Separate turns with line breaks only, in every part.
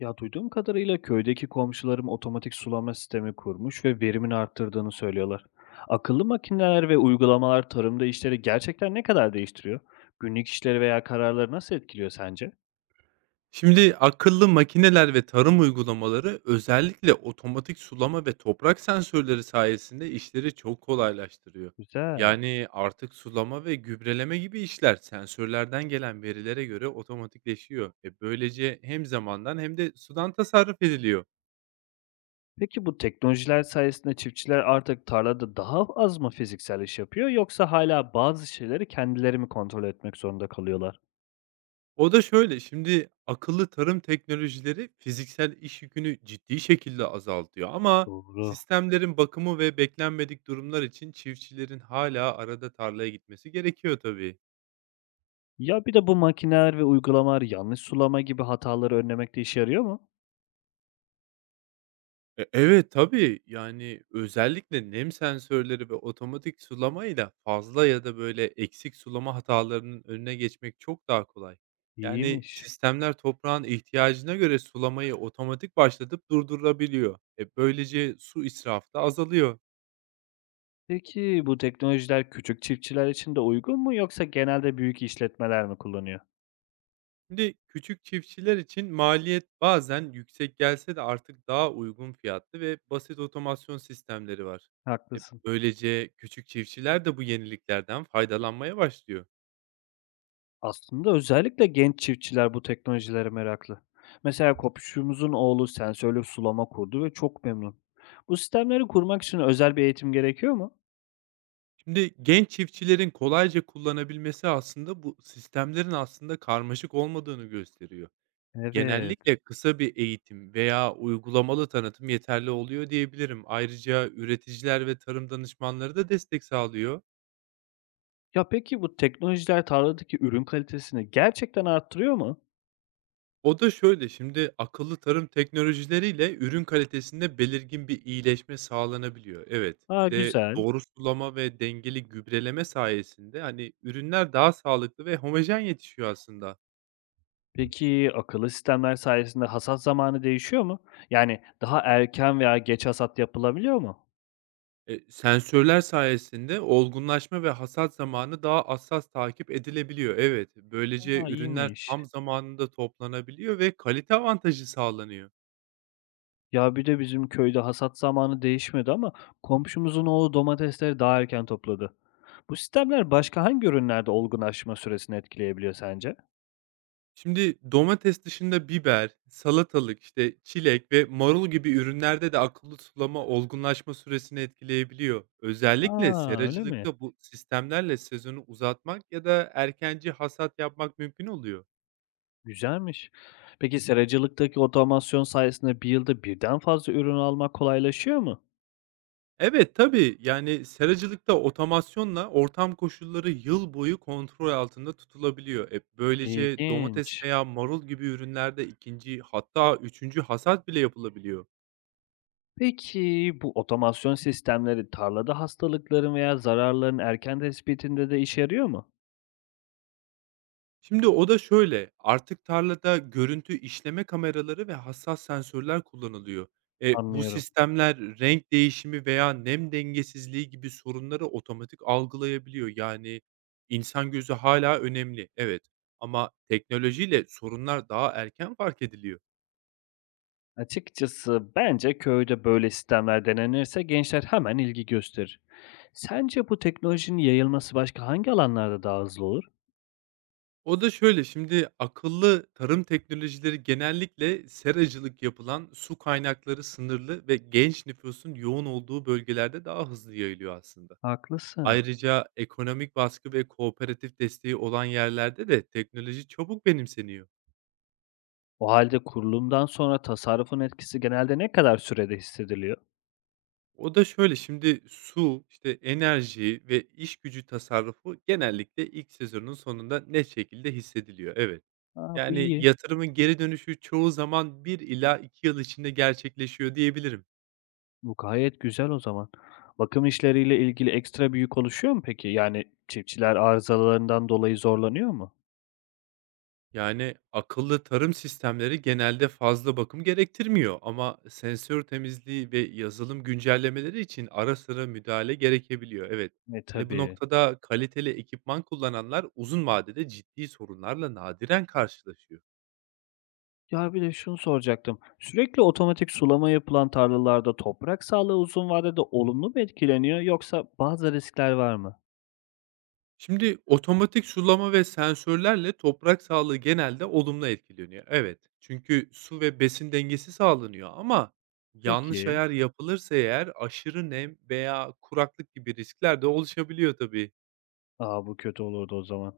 Ya, duyduğum kadarıyla köydeki komşularım otomatik sulama sistemi kurmuş ve verimini arttırdığını söylüyorlar. Akıllı makineler ve uygulamalar tarımda işleri gerçekten ne kadar değiştiriyor? Günlük işleri veya kararları nasıl etkiliyor sence?
Şimdi akıllı makineler ve tarım uygulamaları özellikle otomatik sulama ve toprak sensörleri sayesinde işleri çok kolaylaştırıyor.
Güzel.
Yani artık sulama ve gübreleme gibi işler sensörlerden gelen verilere göre otomatikleşiyor. Böylece hem zamandan hem de sudan tasarruf ediliyor.
Peki bu teknolojiler sayesinde çiftçiler artık tarlada daha az mı fiziksel iş yapıyor yoksa hala bazı şeyleri kendileri mi kontrol etmek zorunda kalıyorlar?
O da şöyle, şimdi akıllı tarım teknolojileri fiziksel iş yükünü ciddi şekilde azaltıyor ama
Doğru.
sistemlerin bakımı ve beklenmedik durumlar için çiftçilerin hala arada tarlaya gitmesi gerekiyor tabii.
Ya bir de bu makineler ve uygulamalar yanlış sulama gibi hataları önlemekte işe yarıyor mu?
Evet, tabii. Yani özellikle nem sensörleri ve otomatik sulamayla fazla ya da böyle eksik sulama hatalarının önüne geçmek çok daha kolay. Yani
İyiymiş.
sistemler toprağın ihtiyacına göre sulamayı otomatik başlatıp durdurabiliyor. Böylece su israfı da azalıyor.
Peki bu teknolojiler küçük çiftçiler için de uygun mu yoksa genelde büyük işletmeler mi kullanıyor?
Şimdi küçük çiftçiler için maliyet bazen yüksek gelse de artık daha uygun fiyatlı ve basit otomasyon sistemleri var. E,
Haklısın.
Böylece küçük çiftçiler de bu yeniliklerden faydalanmaya başlıyor.
Aslında özellikle genç çiftçiler bu teknolojilere meraklı. Mesela komşumuzun oğlu sensörlü sulama kurdu ve çok memnun. Bu sistemleri kurmak için özel bir eğitim gerekiyor mu?
Şimdi genç çiftçilerin kolayca kullanabilmesi aslında bu sistemlerin aslında karmaşık olmadığını gösteriyor.
Evet.
Genellikle kısa bir eğitim veya uygulamalı tanıtım yeterli oluyor diyebilirim. Ayrıca üreticiler ve tarım danışmanları da destek sağlıyor.
Ya peki bu teknolojiler tarladaki ürün kalitesini gerçekten arttırıyor mu?
O da şöyle, şimdi akıllı tarım teknolojileriyle ürün kalitesinde belirgin bir iyileşme sağlanabiliyor. Evet,
Aa
bir de
güzel.
doğru sulama ve dengeli gübreleme sayesinde, hani, ürünler daha sağlıklı ve homojen yetişiyor aslında.
Peki akıllı sistemler sayesinde hasat zamanı değişiyor mu? Yani daha erken veya geç hasat yapılabiliyor mu?
Sensörler sayesinde olgunlaşma ve hasat zamanı daha hassas takip edilebiliyor. Evet, böylece
A,
ürünler
iyiymiş.
tam zamanında toplanabiliyor ve kalite avantajı sağlanıyor.
Ya, bir de bizim köyde hasat zamanı değişmedi ama komşumuzun oğlu domatesleri daha erken topladı. Bu sistemler başka hangi ürünlerde olgunlaşma süresini etkileyebiliyor sence?
Şimdi domates dışında biber, salatalık, işte çilek ve marul gibi ürünlerde de akıllı sulama olgunlaşma süresini etkileyebiliyor. Özellikle
Aa öyle mi?
seracılıkta bu sistemlerle sezonu uzatmak ya da erkenci hasat yapmak mümkün oluyor.
Güzelmiş. Peki seracılıktaki otomasyon sayesinde bir yılda birden fazla ürün almak kolaylaşıyor mu?
Evet tabii, yani seracılıkta otomasyonla ortam koşulları yıl boyu kontrol altında tutulabiliyor. Böylece domates
İlginç.
veya marul gibi ürünlerde ikinci hatta üçüncü hasat bile yapılabiliyor.
Peki bu otomasyon sistemleri tarlada hastalıkların veya zararların erken tespitinde de işe yarıyor mu?
Şimdi o da şöyle, artık tarlada görüntü işleme kameraları ve hassas sensörler kullanılıyor. Bu
Anlıyorum.
sistemler renk değişimi veya nem dengesizliği gibi sorunları otomatik algılayabiliyor. Yani insan gözü hala önemli, evet, ama teknolojiyle sorunlar daha erken fark ediliyor.
Açıkçası bence köyde böyle sistemler denenirse gençler hemen ilgi gösterir. Sence bu teknolojinin yayılması başka hangi alanlarda daha hızlı olur?
O da şöyle, şimdi akıllı tarım teknolojileri genellikle seracılık yapılan, su kaynakları sınırlı ve genç nüfusun yoğun olduğu bölgelerde daha hızlı yayılıyor aslında.
Haklısın.
Ayrıca ekonomik baskı ve kooperatif desteği olan yerlerde de teknoloji çabuk benimseniyor.
O halde kurulumdan sonra tasarrufun etkisi genelde ne kadar sürede hissediliyor?
O da şöyle, şimdi su, işte enerji ve iş gücü tasarrufu genellikle ilk sezonun sonunda net şekilde hissediliyor. Evet.
Aa, bu
Yani
iyi.
yatırımın geri dönüşü çoğu zaman 1 ila 2 yıl içinde gerçekleşiyor diyebilirim.
Bu gayet güzel o zaman. Bakım işleriyle ilgili ekstra bir yük oluşuyor mu peki? Yani çiftçiler arızalarından dolayı zorlanıyor mu?
Yani, akıllı tarım sistemleri genelde fazla bakım gerektirmiyor ama sensör temizliği ve yazılım güncellemeleri için ara sıra müdahale gerekebiliyor. Evet.
E
Hani, bu
tabii.
noktada kaliteli ekipman kullananlar uzun vadede ciddi sorunlarla nadiren karşılaşıyor.
Ya, bir de şunu soracaktım. Sürekli otomatik sulama yapılan tarlalarda toprak sağlığı uzun vadede olumlu mu etkileniyor yoksa bazı riskler var mı?
Şimdi otomatik sulama ve sensörlerle toprak sağlığı genelde olumlu etkileniyor. Evet. Çünkü su ve besin dengesi sağlanıyor ama yanlış
Peki.
ayar yapılırsa eğer aşırı nem veya kuraklık gibi riskler de oluşabiliyor tabii.
A, bu kötü olurdu o zaman.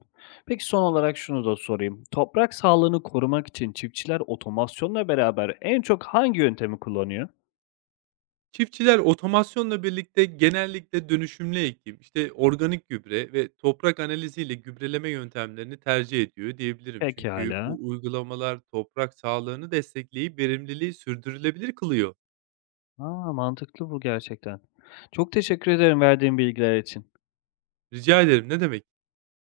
Peki son olarak şunu da sorayım. Toprak sağlığını korumak için çiftçiler otomasyonla beraber en çok hangi yöntemi kullanıyor?
Çiftçiler otomasyonla birlikte genellikle dönüşümlü ekim, işte organik gübre ve toprak analiziyle gübreleme yöntemlerini tercih ediyor diyebilirim. Çünkü
Pekâlâ.
bu uygulamalar toprak sağlığını destekleyip verimliliği sürdürülebilir kılıyor.
A, mantıklı bu gerçekten. Çok teşekkür ederim verdiğin bilgiler için.
Rica ederim, ne demek?